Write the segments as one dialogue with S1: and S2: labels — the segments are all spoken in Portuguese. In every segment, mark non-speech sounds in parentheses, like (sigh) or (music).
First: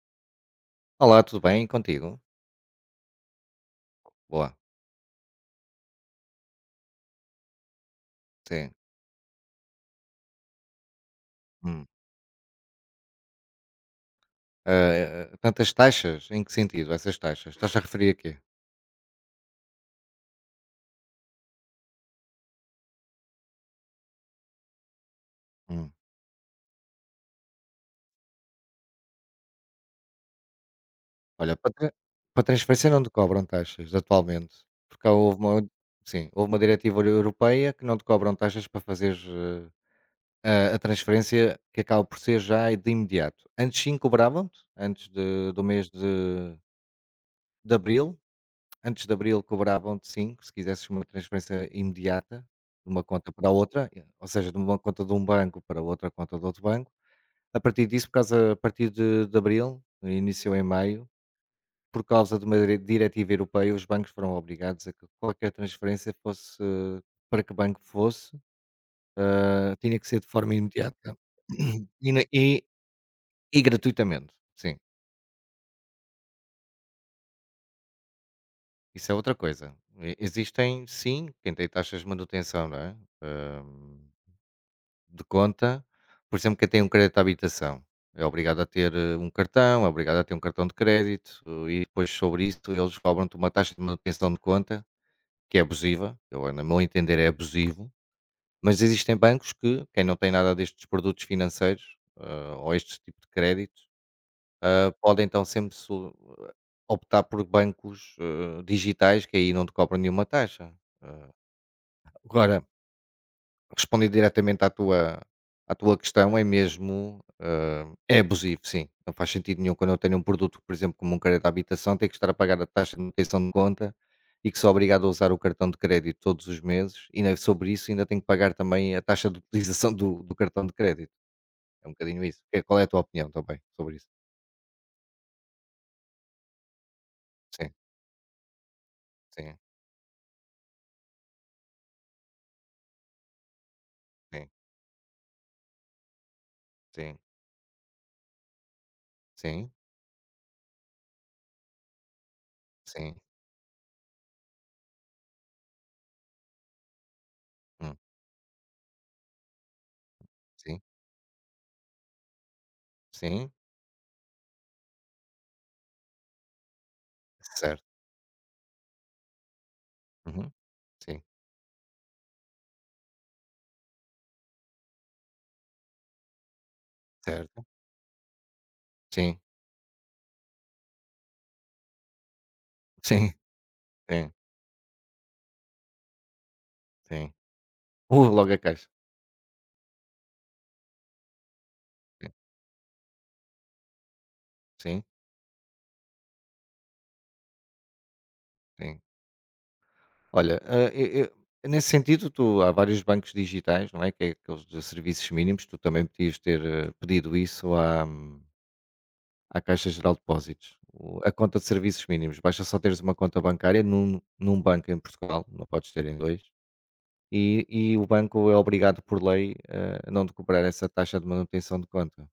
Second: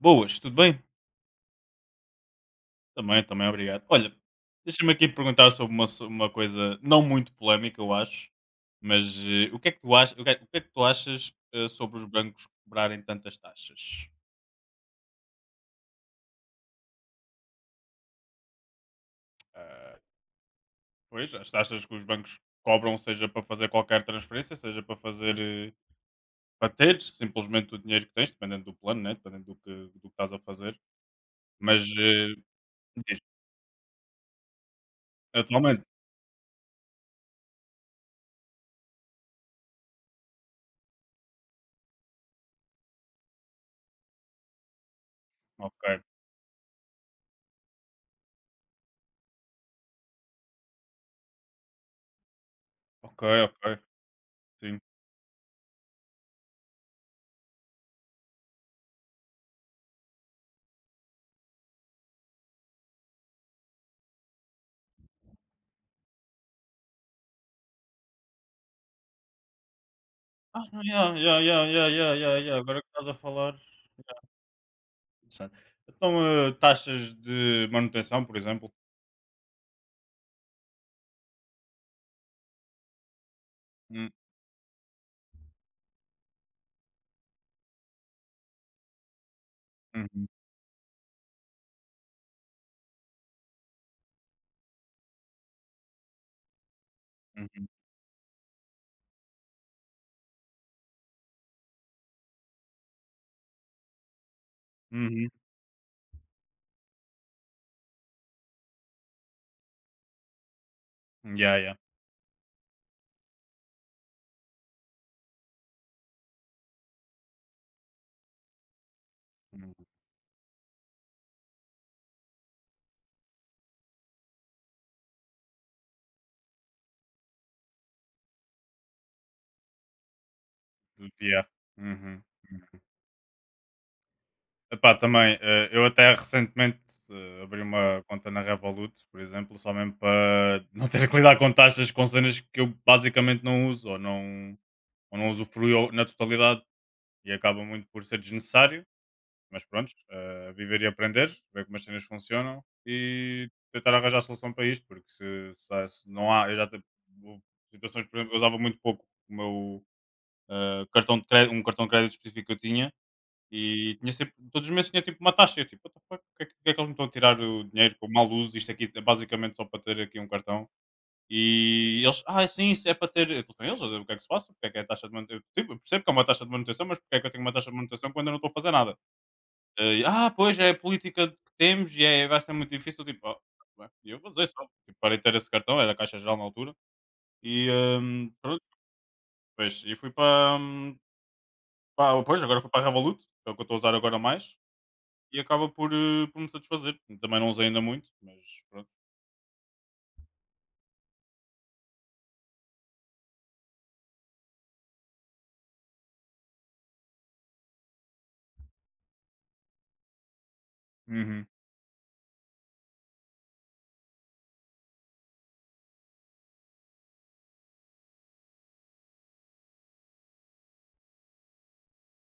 S1: Boas, tudo bem?
S2: Olá, tudo bem? E contigo?
S1: Também, também, obrigado. Olha,
S2: Boa,
S1: deixa-me aqui perguntar sobre uma coisa não muito polémica, eu acho,
S2: sim.
S1: mas o que é que tu achas, o que é que tu achas
S2: Hum.
S1: sobre os bancos cobrarem tantas taxas?
S2: Tantas taxas, em que sentido essas taxas? Estás a referir a quê?
S1: Ah, pois, as taxas que os bancos cobram, seja para fazer qualquer transferência, seja para fazer,
S2: Hum.
S1: para ter simplesmente o dinheiro que tens, dependendo do plano, né? Dependendo do que estás a fazer,
S2: Olha,
S1: mas
S2: para transferência não te
S1: diz,
S2: cobram taxas atualmente, porque houve uma
S1: atualmente,
S2: sim, houve uma diretiva europeia que não te cobram taxas para fazeres, a transferência que acaba por ser já de imediato. Antes sim cobravam-te, antes de do
S1: ok,
S2: mês de abril. Antes de abril cobravam-te 5 se quisesses uma transferência imediata, de uma
S1: ok,
S2: conta para
S1: ok,
S2: outra, ou seja, de uma
S1: sim.
S2: conta de um banco para outra conta de outro banco. A partir disso, por causa, a partir de abril, iniciou em maio, por causa de uma diretiva europeia, os bancos foram obrigados a que qualquer transferência fosse, para que banco fosse, tinha que ser de forma
S1: Ah, ya,
S2: imediata
S1: ya, ya,
S2: (clears throat)
S1: ya,
S2: e,
S1: ya,
S2: na-
S1: ya, ya,
S2: e-
S1: agora que estás a falar.
S2: e gratuitamente. Sim,
S1: Interessante. Então, taxas de manutenção, por exemplo.
S2: isso é outra coisa. Existem, sim, quem tem taxas de manutenção, não é? Hum,
S1: Hum.
S2: de conta, por exemplo. Quem tem um crédito de habitação é obrigado a ter um cartão, é obrigado a
S1: Uhum,
S2: ter um cartão de crédito, e depois sobre isso eles cobram-te uma taxa de manutenção de conta que é abusiva. Eu, no meu entender, é
S1: uhum,
S2: abusivo, mas existem bancos que, quem não tem nada destes produtos financeiros, ou este tipo de créditos, podem
S1: uhum.
S2: então sempre eh, optar por bancos, digitais, que aí não te cobram nenhuma taxa. Eh,
S1: Ya, ya.
S2: Agora, respondendo diretamente à tua, questão, é mesmo, é abusivo, sim. Não faz sentido nenhum
S1: Uhum,
S2: quando eu tenho um produto, por exemplo, como um crédito de habitação, ter que estar a pagar a taxa de manutenção de conta e que sou obrigado a usar o cartão de crédito todos os meses, e ainda sobre isso ainda tenho que pagar também a taxa de utilização do cartão de crédito.
S1: ya,
S2: É um
S1: uhum,
S2: bocadinho isso. Qual
S1: uhum.
S2: é a tua opinião também sobre isso?
S1: Epá, também, eu até recentemente abri
S2: Sim,
S1: uma conta na Revolut, por
S2: sim,
S1: exemplo, só mesmo para (laughs) não ter que lidar com taxas com cenas que eu basicamente não uso
S2: sim,
S1: ou não usufruí na totalidade
S2: sim,
S1: e acaba muito por ser desnecessário. Mas
S2: sim,
S1: pronto, viver e aprender, ver como as cenas funcionam
S2: sim,
S1: e tentar arranjar a solução para isto, porque se não há, eu já tive houve
S2: hum,
S1: situações, por exemplo, eu usava muito pouco o meu
S2: sim,
S1: cartão de crédito, um cartão de crédito específico que eu tinha
S2: sim,
S1: e tinha sempre, todos os meses tinha tipo uma taxa, e eu tipo, what the fuck, porque é que eles me estão a tirar o
S2: certo.
S1: dinheiro com mau uso, isto aqui é basicamente só para ter aqui um
S2: Uhum,
S1: cartão.
S2: sim,
S1: E eles, ah, sim, isso é para ter, eu falei com eles, o que é que se passa, porque é que é a taxa de manutenção. Eu, tipo, eu percebo que é uma taxa de manutenção, mas porque é que eu tenho uma
S2: certo.
S1: taxa de manutenção quando eu não estou a fazer nada?
S2: Sim,
S1: Ah, pois é a política que temos e é, vai ser muito difícil. Tipo,
S2: sim,
S1: "Ah, bem", eu vou
S2: sim,
S1: dizer só, tipo, parei de ter esse cartão, era Caixa Geral na altura,
S2: sim.
S1: e
S2: Ouve logo a
S1: pronto.
S2: caixa.
S1: Pois, e fui para, para,
S2: Sim,
S1: pois, agora fui para a Revolut, que é o que eu estou a usar agora mais,
S2: sim,
S1: e acaba por, por me satisfazer. Também não usei ainda muito, mas pronto.
S2: sim. Olha, e nesse sentido, tu, há vários bancos digitais, não é, que é aqueles de serviços mínimos. Tu também podias ter, pedido isso à à Caixa Geral de Depósitos, o a
S1: Uhum.
S2: conta de serviços mínimos. Basta só teres uma conta bancária num banco em Portugal, não podes ter em dois, e o banco é obrigado por lei, a não te cobrar essa taxa de manutenção de conta.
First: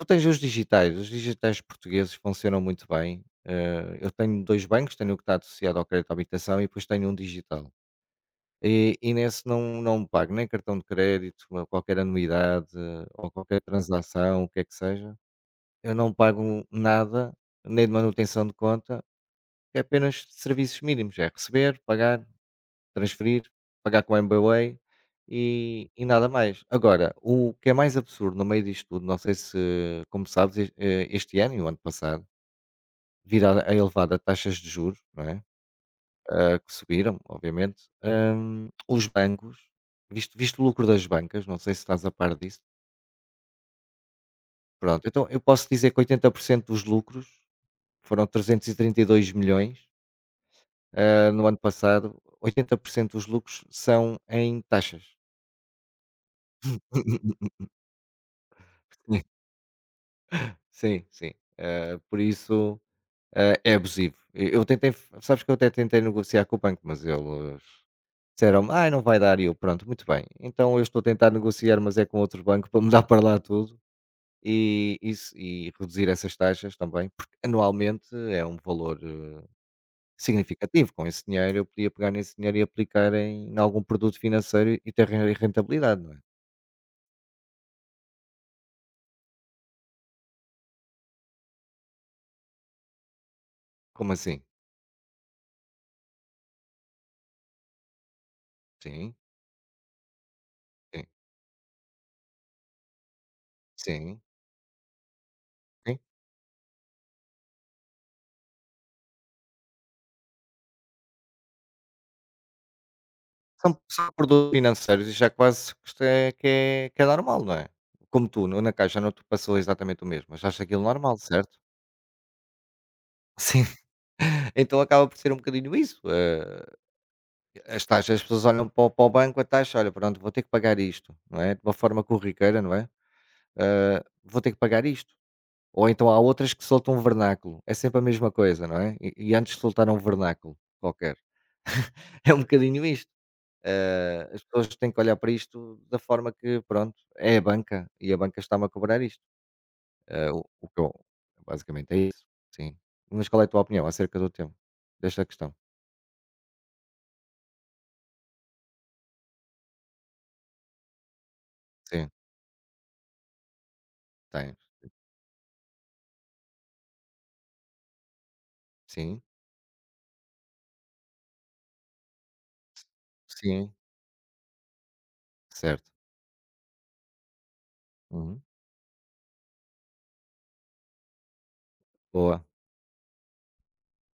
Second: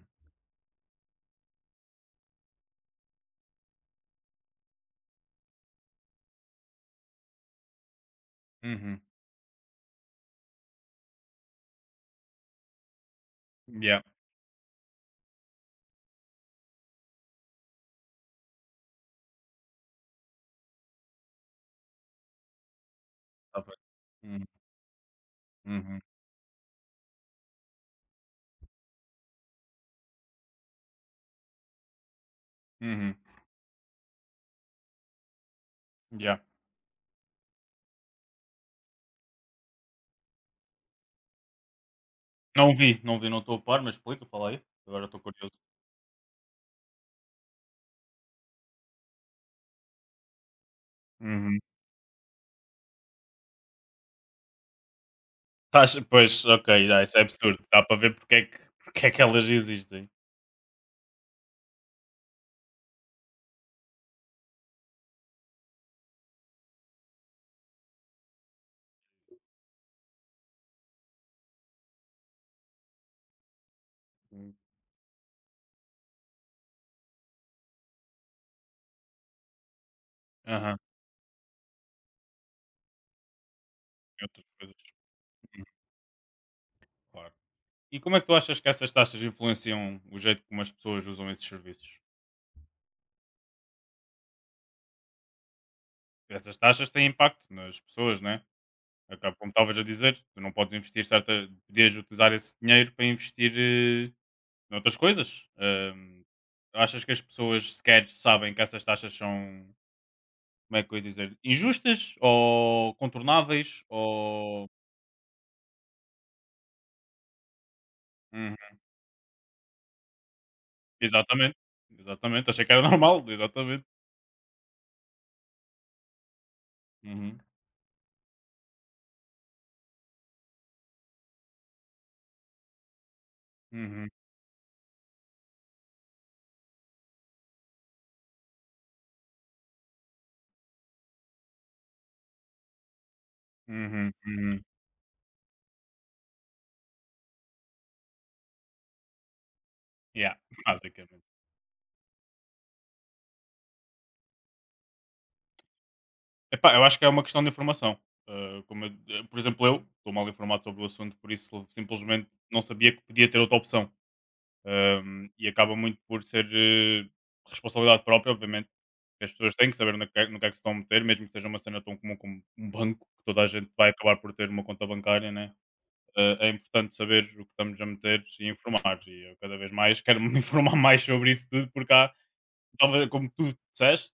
S2: Tu tens os digitais portugueses funcionam muito bem. Eu tenho 2 bancos: tenho o que está associado ao crédito à habitação e depois tenho um digital.
S1: Uhum.
S2: E nesse não, não pago nem cartão de crédito, ou qualquer anuidade, ou qualquer
S1: Yeah,
S2: transação, o que é que seja. Eu não pago nada, nem de manutenção de conta, é apenas serviços mínimos, é receber, pagar, transferir,
S1: tá bem.
S2: pagar com
S1: Uhum.
S2: MBWay, e
S1: Uhum.
S2: e nada mais. Agora, o que é mais absurdo no meio disto tudo, não sei se, como sabes, este ano e o ano passado,
S1: Uhum.
S2: devido a elevada taxas de juros, não é,
S1: Yeah.
S2: que subiram, obviamente, os bancos, visto o lucro das bancas, não sei se estás a par disso,
S1: Não vi, não vi, não estou a par, mas explica, fala aí. Agora
S2: pronto,
S1: estou
S2: então eu
S1: curioso.
S2: posso dizer que 80% dos lucros foram 332.000.000, no ano
S1: Uhum.
S2: passado. 80% dos lucros são em taxas.
S1: Estás, pois, ok, ah, isso é
S2: (laughs)
S1: absurdo. Dá para ver porque é que elas existem.
S2: Sim, sim. Por isso, é abusivo. E eu tentei Sabes que eu até tentei negociar com o banco, mas eles disseram-me: "Ai, não vai dar", e eu: "Pronto, muito bem". Então eu estou a tentar negociar, mas é com outro banco para mudar para lá tudo,
S1: Hum.
S2: e isso, e reduzir essas taxas também, porque anualmente é um valor,
S1: Aham,
S2: significativo. Com esse dinheiro eu podia pegar nesse dinheiro e aplicar em algum produto
S1: e outras
S2: financeiro
S1: coisas.
S2: e ter re
S1: Hum,
S2: rentabilidade, não é?
S1: claro. E como é que tu achas que essas taxas influenciam o jeito como as pessoas usam esses serviços?
S2: Como assim?
S1: Essas taxas têm impacto nas pessoas, né? Acaba, como estavas a dizer, tu não podes
S2: Sim,
S1: investir certa, podias utilizar esse dinheiro para investir,
S2: sim,
S1: noutras coisas.
S2: sim.
S1: Achas que as pessoas sequer sabem que essas taxas são, como é que eu ia dizer, injustas ou
S2: São
S1: contornáveis
S2: são produtos
S1: ou
S2: financeiros, e já quase que isto é que é normal, não é? Como tu, na
S1: uhum.
S2: Caixa não te passou exatamente o mesmo, mas achaste aquilo normal, certo?
S1: Exatamente, exatamente, achei que era (laughs) normal,
S2: Sim.
S1: exatamente.
S2: (laughs) Então acaba por ser um bocadinho isso.
S1: Uhum,
S2: As taxas, as pessoas olham para o banco, a taxa, olha pronto, vou ter que pagar isto, não é? De uma forma corriqueira, não é?
S1: uhum,
S2: Vou ter que pagar isto. Ou então há outras que soltam um vernáculo, é sempre a mesma coisa, não é? E antes soltaram um vernáculo qualquer. (laughs) É um bocadinho isto.
S1: uhum,
S2: As
S1: uhum,
S2: pessoas têm que olhar para isto da forma que, pronto, é a banca, e a banca está-me a cobrar isto.
S1: yeah,
S2: O,
S1: (laughs)
S2: o que eu,
S1: basicamente.
S2: basicamente é isso, sim. Mas qual é a tua opinião acerca do tema, desta questão?
S1: Epá, eu acho que é uma questão de informação, ah, como eu, por exemplo, eu estou mal informado sobre o assunto, por isso
S2: Sim,
S1: simplesmente não sabia que podia ter outra opção,
S2: tens.
S1: e acaba muito por ser, responsabilidade própria, obviamente,
S2: Sim,
S1: que as pessoas têm que saber no que é que se estão a meter, mesmo que seja uma cena tão comum como um banco, que toda a gente
S2: sim,
S1: vai acabar por ter uma conta bancária, né?
S2: certo.
S1: eh, é importante saber o que estamos a meter
S2: Uhum.
S1: e informar. E eu cada vez mais quero me (laughs) informar mais sobre isso tudo, porque há,
S2: Boa.
S1: talvez, como tu disseste,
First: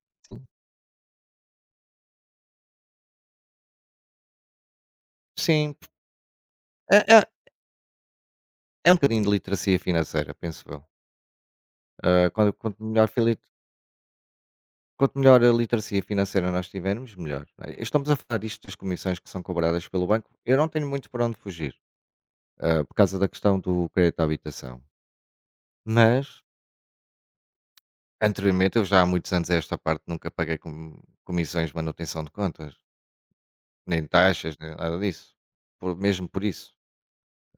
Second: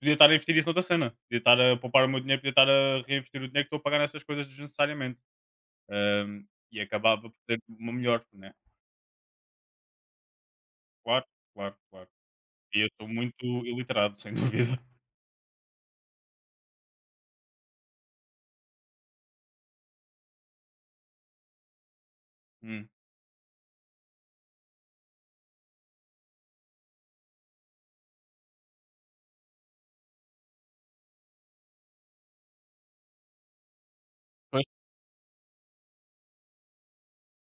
S1: podia estar a
S2: Sim,
S1: investir isso noutra cena, podia estar a poupar o meu dinheiro, podia estar a reinvestir o dinheiro que estou a pagar nessas coisas desnecessariamente.
S2: Sim,
S1: E
S2: é, é,
S1: acabava por ter uma melhor, né?
S2: é um bocadinho de literacia financeira, penso eu.
S1: Claro, claro, claro.
S2: Eh, quando,
S1: E
S2: quanto,
S1: eu
S2: melhor,
S1: estou
S2: fili-
S1: muito iliterado, (laughs) sem dúvida.
S2: Quanto melhor a literacia financeira nós tivermos, melhor, não é? Estamos a falar disto, das comissões que são cobradas pelo banco. Eu não tenho muito para onde fugir,
S1: Hum.
S2: por causa da questão do crédito à habitação. Mas, anteriormente, eu já há muitos anos a esta parte nunca paguei comissões de manutenção de contas, nem taxas,
S1: Pois.
S2: nem nada disso. Por, mesmo por isso.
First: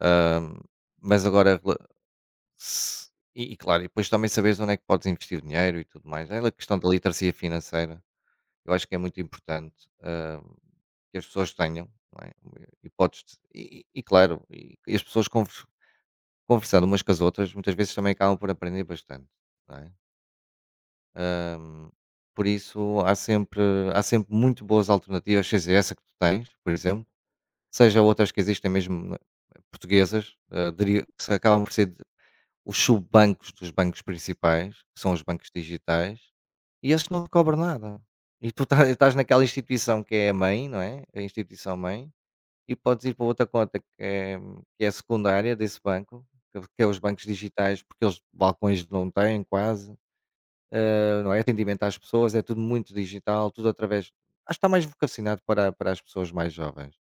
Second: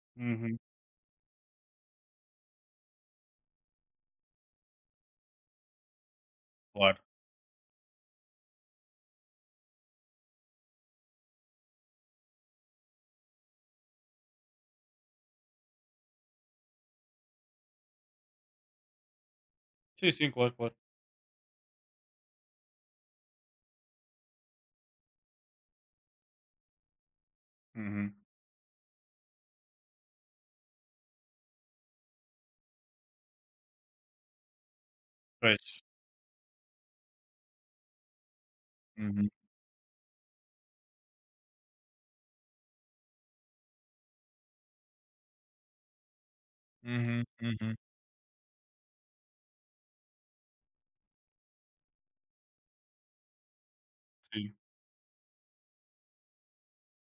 S2: Ahm,
S1: Uhum,
S2: Mas agora, se- e claro, e depois também sabes onde é que podes investir dinheiro e tudo mais. É a questão da
S1: claro.
S2: literacia financeira. Eu acho que é muito importante, que as pessoas tenham, não é? Hipóteses. E claro, e as pessoas conversando umas com as outras, muitas vezes também acabam por aprender bastante, não é?
S1: Sim, sim, claro, claro.
S2: Hum, Por isso há sempre muito boas alternativas, seja essa que tu tens, por exemplo, seja
S1: Uhum.
S2: outras que existem mesmo, portuguesas, se acabam por ser os subbancos dos bancos principais, que são os bancos
S1: Pois.
S2: digitais, e esses não te cobram nada. E tu (laughs) estás
S1: Uhum.
S2: naquela instituição que é a mãe, não é? A instituição mãe, e podes ir para outra conta que é, secundária desse banco, que é os
S1: Uhum.
S2: bancos
S1: Uhum.
S2: digitais, porque eles balcões não têm quase, não é? Atendimento às pessoas, é tudo muito digital, tudo através. Acho que
S1: Sim.
S2: está mais vocacionado para as pessoas mais jovens.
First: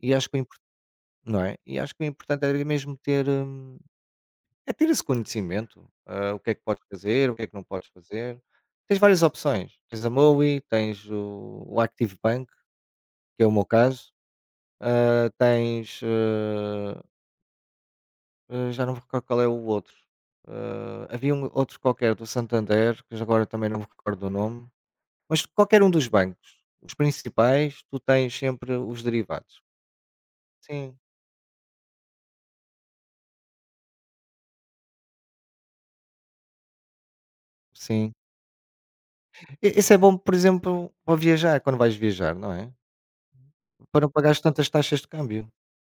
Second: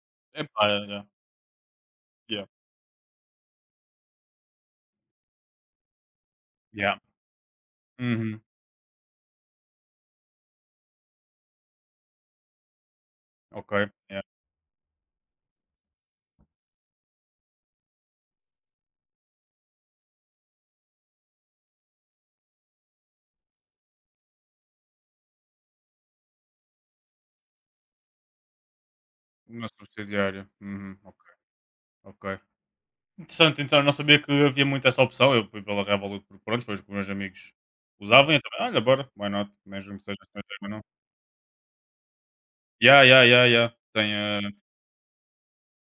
S2: E acho que o
S1: É
S2: impor-
S1: pá, yeah.
S2: Não é? E acho que o
S1: Yeah.
S2: importante é mesmo ter, é ter esse conhecimento, o que é que podes
S1: Yeah.
S2: fazer, o que é que não podes fazer.
S1: Uhum.
S2: Tens várias opções. Tens a MOWI, tens o Active Bank, que é o meu
S1: Ok,
S2: caso.
S1: yeah.
S2: Tens. Já não me recordo qual é o outro. Ah, havia um outro qualquer do Santander, que agora também não me recordo o nome. Mas qualquer um dos bancos, os principais, tu tens sempre os derivados.
S1: Uma subsidiária. Uhum,
S2: Sim,
S1: ok, ok. Interessante, então, eu não sabia que havia muito essa opção. Eu fui pela Revolut porque pronto, foi os que meus amigos
S2: sim.
S1: usavam e eu também, olha, bora, why not?
S2: E isso
S1: Mesmo
S2: é
S1: que
S2: bom,
S1: seja
S2: por
S1: estrangeiro ou não.
S2: exemplo, para viajar, quando vais viajar, não é?
S1: Yeah, yeah, yeah, yeah.
S2: Para
S1: Tem,
S2: não pagares tantas taxas de câmbio.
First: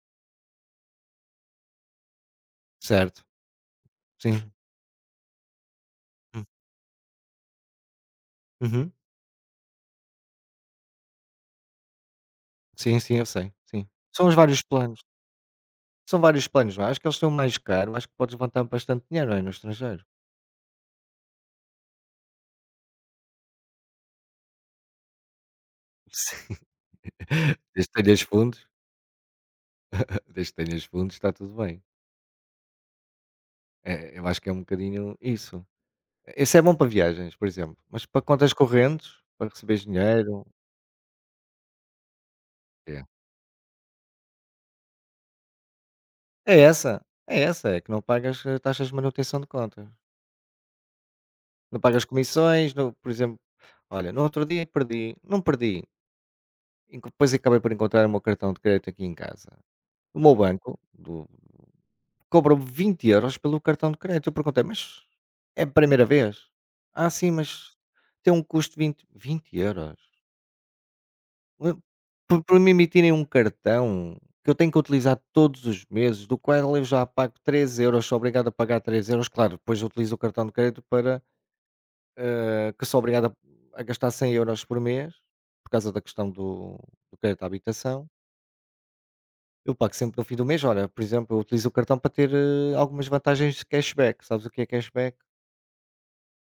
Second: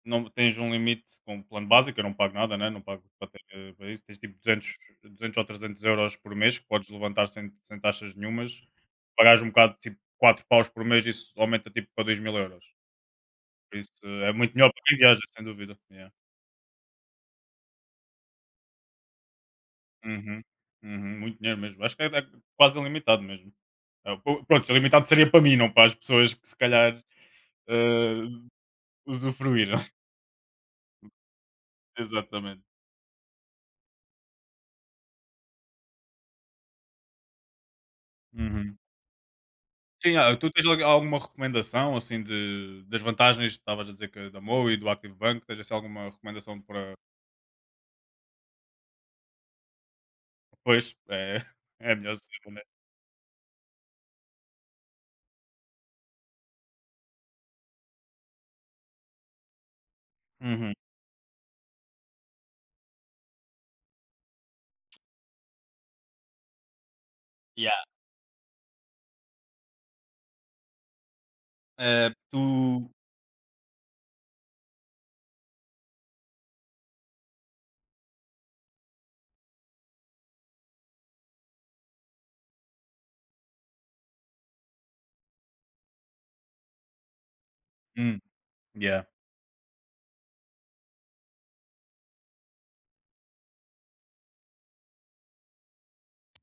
S1: não, tens um limite com o plano básico, eu não pago nada, né? Não pago
S2: Certo,
S1: para ter para isso. Tens
S2: sim.
S1: tipo 200 ou 300 euros por
S2: Hum,
S1: mês que podes levantar sem taxas nenhumas.
S2: uhum.
S1: Pagares um bocado, tipo 4 paus por mês, isso aumenta tipo para 2000 euros.
S2: Sim, sim, eu sei,
S1: Por
S2: sim.
S1: isso,
S2: São
S1: é
S2: os
S1: muito
S2: vários
S1: melhor para quem
S2: planos.
S1: viaja, sem dúvida. Yeah.
S2: São vários planos, não é? Acho que eles são mais caros, acho que podes levantar bastante dinheiro, aí no estrangeiro.
S1: Uhum, uhum, muito dinheiro mesmo. Acho que é quase ilimitado mesmo. É, pronto, ilimitado seria para mim, não para as
S2: (laughs)
S1: pessoas que se
S2: Sim.
S1: calhar,
S2: Desde que tenhas
S1: eh,
S2: fundos,
S1: usufruíram. (laughs)
S2: (laughs) desde que tenhas fundos, está tudo bem.
S1: Exatamente.
S2: É, eu acho que é um bocadinho isso. Esse é bom para viagens, por exemplo, mas para contas
S1: Uhum.
S2: correntes, para receber
S1: Sim, ah,
S2: dinheiro,
S1: tu tens alguma recomendação assim das
S2: é.
S1: vantagens? Estavas a dizer que da Mo e do Active Bank, tens assim alguma
S2: É
S1: recomendação para
S2: essa, é essa, é que não pagas, taxas de manutenção de contas.
S1: depois? É, (laughs)
S2: Não
S1: é
S2: pagas
S1: melhor ser, né?
S2: comissões. Não, por exemplo, olha, no outro dia perdi, não perdi, enco depois acabei por encontrar o meu cartão de crédito aqui em casa. O meu banco
S1: Uhum.
S2: do cobrou-me 20€ pelo cartão de crédito. Eu perguntei: "Mas é a primeira vez?" "Ah, sim, mas
S1: Yeah.
S2: tem um custo de 20", euros. Hã, por
S1: Tu.
S2: por me emitirem um cartão que eu tenho que utilizar todos os meses, do qual eu já pago 3 euros, sou obrigado a pagar 3 euros. Claro, depois eu utilizo o cartão de crédito para, que sou obrigado a gastar 100 euros por mês, por causa da questão do crédito à habitação.
S1: Hum, yeah.
S2: Eu pago sempre no fim do mês. Olha, por exemplo, eu utilizo o cartão para ter, algumas vantagens de cashback. Sabes o que é cashback?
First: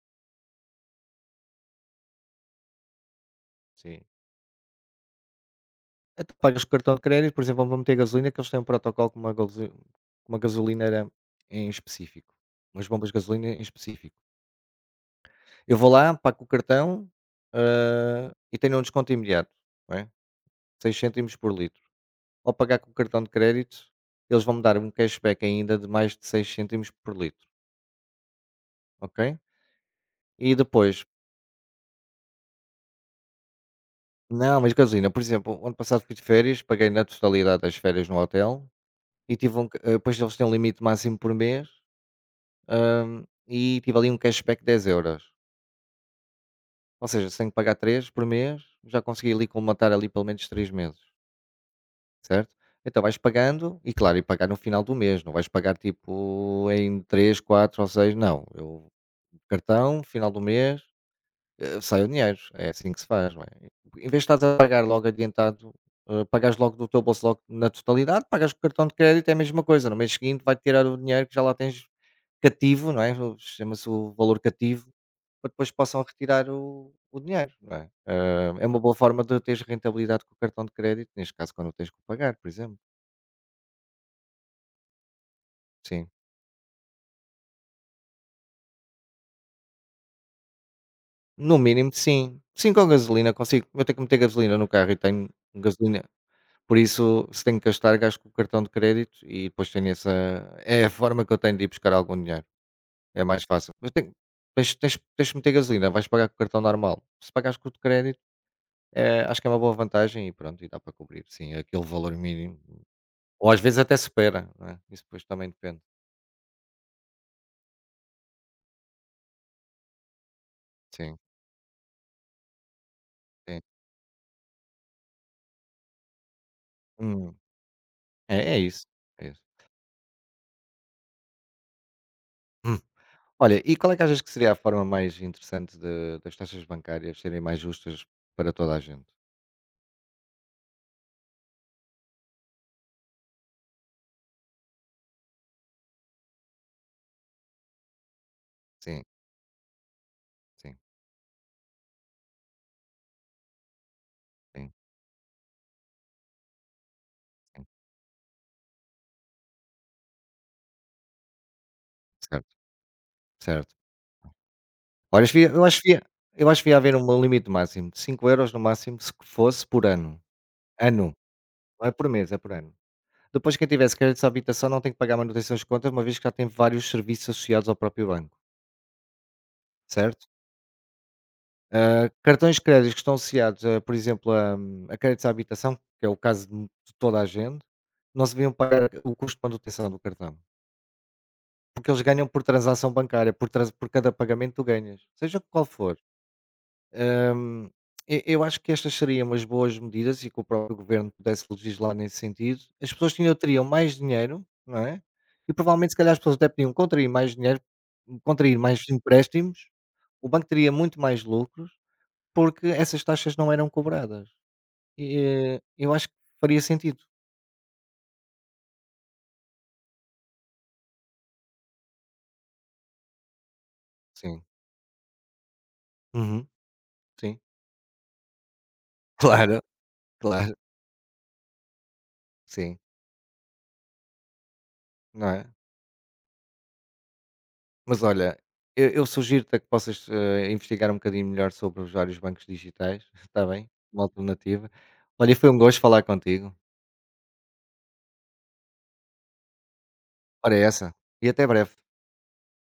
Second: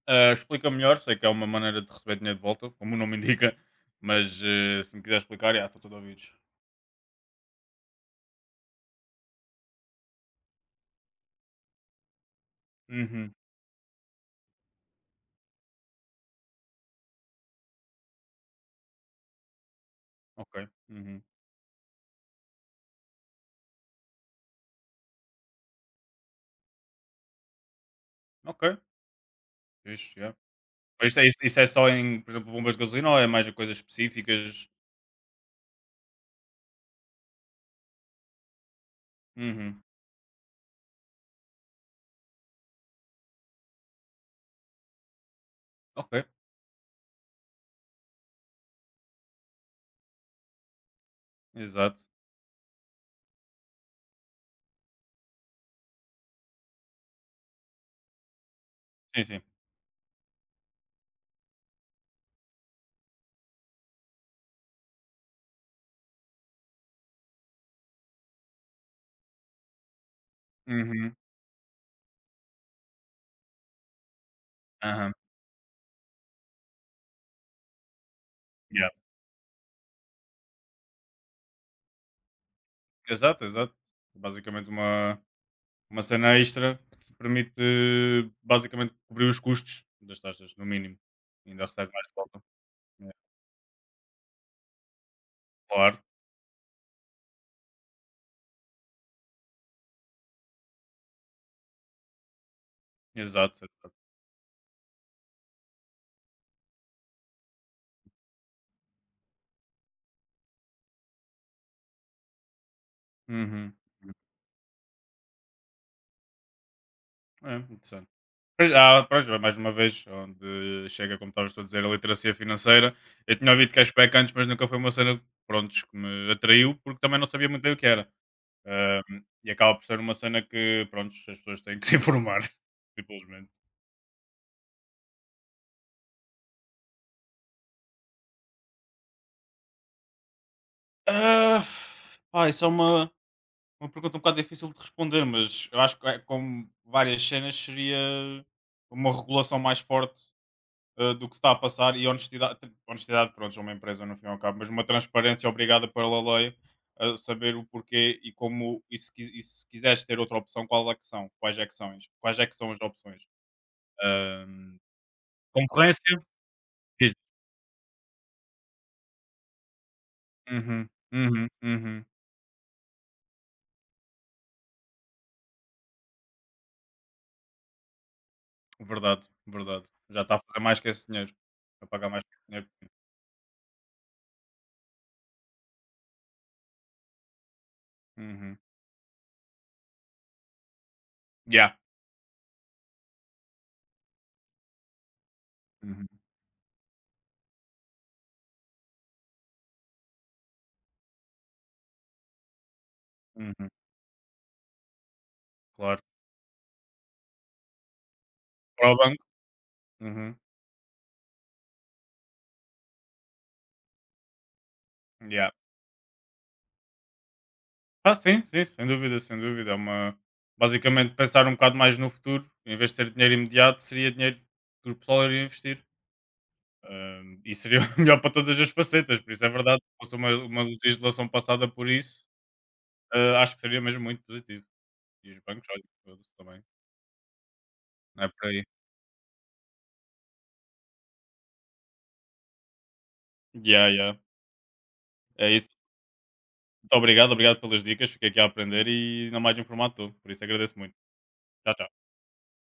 S1: Ah, explica melhor, sei que é uma maneira de receber dinheiro de volta, como o nome indica,
S2: Sim.
S1: mas se me quiser explicar, já, estou todo ouvidos.
S2: Então pagas com cartão de crédito, por exemplo, vão meter gasolina, que eles têm um protocolo com uma gasoli com uma gasolineira em específico, umas bombas de
S1: Uhum,
S2: gasolina em específico. Eu vou lá, pago com o cartão, e tenho um desconto imediato, não é,
S1: ok,
S2: 6
S1: uhum,
S2: cêntimos por litro. Ao pagar com o cartão de crédito, eles vão-me dar um cashback ainda de mais de 6 cêntimos por litro,
S1: ok,
S2: ok.
S1: fixe, yeah.
S2: E depois,
S1: Mas isso é só em, por exemplo, bombas de gasolina ou é mais em coisas
S2: não,
S1: específicas?
S2: mas gasolina, por exemplo, o ano passado fui de férias, paguei na totalidade das férias no hotel e tive um c
S1: Uhum,
S2: depois eles têm um limite máximo por mês. E tive ali um cashback de 10 euros.
S1: ok,
S2: Ou seja, se tenho que pagar 3 por mês, já consegui ali colmatar ali pelo menos 3 meses,
S1: exato,
S2: certo? Então vais pagando e claro, e pagar no final do mês, não vais pagar tipo em 3, 4 ou 6, não. Eu
S1: sim, sim.
S2: cartão, final do mês, sai o dinheiro. É assim que se faz, não é? Em vez de estás a pagar logo adiantado, pagas logo do teu bolso logo na totalidade, pagas com o cartão de crédito, é a mesma coisa. No mês seguinte vai tirar o
S1: Uhum,
S2: dinheiro que já lá tens cativo, não é? Chama-se o valor cativo
S1: aham,
S2: para depois possam retirar o dinheiro, não é? Ah, é uma
S1: yeah.
S2: boa forma de teres rentabilidade com o cartão de crédito, neste caso quando o tens que o pagar, por exemplo.
S1: Exato, exato. Basicamente uma
S2: Sim.
S1: cena extra que te permite, basicamente cobrir os custos das taxas, no mínimo.
S2: No
S1: Ainda
S2: mínimo,
S1: recebe mais de
S2: sim.
S1: volta.
S2: Sim, com
S1: Yeah.
S2: gasolina consigo. Eu tenho que meter gasolina no carro e tenho gasolina.
S1: Claro,
S2: Por isso, se tenho que gastar, gasto com o cartão de crédito e depois tenho essa. É a forma que eu tenho de ir buscar algum dinheiro. É mais
S1: exato,
S2: fácil. Mas
S1: exato.
S2: tens que meter gasolina, vais pagar com o cartão normal. Se pagares com o de crédito, é, acho que é uma boa vantagem e pronto, e dá para cobrir, sim, aquele valor mínimo. Ou às
S1: Uhum.
S2: vezes até supera, não é? Isso depois também depende.
S1: É, interessante. Pois, há, pois, mais uma vez, onde
S2: Sim,
S1: chega, como estavas tu a dizer, a literacia financeira. Eu tinha
S2: sim.
S1: ouvido cashback antes, mas nunca foi uma cena, prontos, que me atraiu, porque também não
S2: Hum,
S1: sabia muito bem o que era.
S2: é é isso, é isso.
S1: E acaba por ser uma cena que, prontos, as pessoas têm que se (laughs) informar,
S2: Hum.
S1: simplesmente.
S2: Olha, e qual é que achas que seria a forma mais interessante de das taxas bancárias serem mais justas para toda a gente?
S1: Ah, pá, isso é uma pergunta um bocado difícil de responder, mas eu acho que, é, como várias cenas, seria
S2: Sim,
S1: uma regulação mais forte
S2: sim,
S1: do que está a passar, e honestidade, honestidade, pronto, é uma empresa no fim e ao cabo, mas
S2: sim,
S1: uma transparência obrigada pela lei, a saber o
S2: sim.
S1: porquê e como, e se, e se quiseres ter outra opção, qual é que são? Quais é
S2: Certo,
S1: que são as opções?
S2: certo.
S1: Ahm,
S2: Olha, acho que ia eu acho que ia
S1: Concorrência?
S2: eu acho que ia haver
S1: Diz.
S2: um limite máximo de 5 euros no máximo, se que fosse por ano.
S1: Uhum,
S2: Ano,
S1: uhum,
S2: não é
S1: uhum.
S2: por mês, é por ano. Depois quem tivesse créditos à habitação não tem que pagar manutenção das contas, uma vez que já tem vários serviços associados ao próprio banco,
S1: Verdade, verdade. Já
S2: certo?
S1: está a fazer mais que esse dinheiro. A pagar
S2: Ah,
S1: mais que esse
S2: cartões de
S1: dinheiro.
S2: crédito que estão associados, a, por exemplo, a créditos à habitação, que é o caso de toda a gente, não se deviam
S1: Uhum.
S2: pagar o custo de manutenção do cartão.
S1: Yeah.
S2: Porque eles ganham por transação bancária, por, por cada pagamento tu ganhas, seja qual for.
S1: Uhum,
S2: Ahm, eu acho que estas seriam umas boas medidas e que o próprio governo pudesse legislar nesse sentido. As pessoas tinham, teriam
S1: uhum.
S2: mais dinheiro, não é? E provavelmente, se
S1: Claro.
S2: calhar, as pessoas até podiam contrair mais dinheiro, contrair mais
S1: Para o banco?
S2: empréstimos, o
S1: Uhum.
S2: banco teria muito mais lucros porque essas taxas não eram cobradas. E,
S1: Yeah.
S2: eu acho que faria sentido.
S1: Ah, sim, sim, sem dúvida, sem dúvida. É uma... Basicamente, pensar um bocado mais no futuro, em vez de ser dinheiro imediato, seria dinheiro
S2: Sim.
S1: que o pessoal iria investir.
S2: Uhum. Sim.
S1: E seria (laughs) melhor para todas as
S2: (laughs)
S1: facetas, por isso é
S2: Claro,
S1: verdade. Se fosse
S2: claro.
S1: uma legislação passada por isso,
S2: Sim,
S1: ah, acho que seria mesmo muito positivo.
S2: não
S1: E os
S2: é?
S1: bancos, olha, todos também.
S2: Mas
S1: Não é
S2: olha,
S1: por aí.
S2: eu sugiro-te a que possas, investigar um bocadinho melhor sobre os vários bancos digitais, (laughs) está bem?
S1: Yeah,
S2: Uma
S1: yeah.
S2: alternativa. Olha, foi
S1: É
S2: um
S1: isso.
S2: gosto falar contigo.
S1: Muito obrigado, obrigado pelas dicas. Fiquei aqui a aprender e não mais informado de tudo. Por isso
S2: Ora é
S1: agradeço
S2: essa,
S1: muito.
S2: e até
S1: Tchau,
S2: breve.
S1: tchau.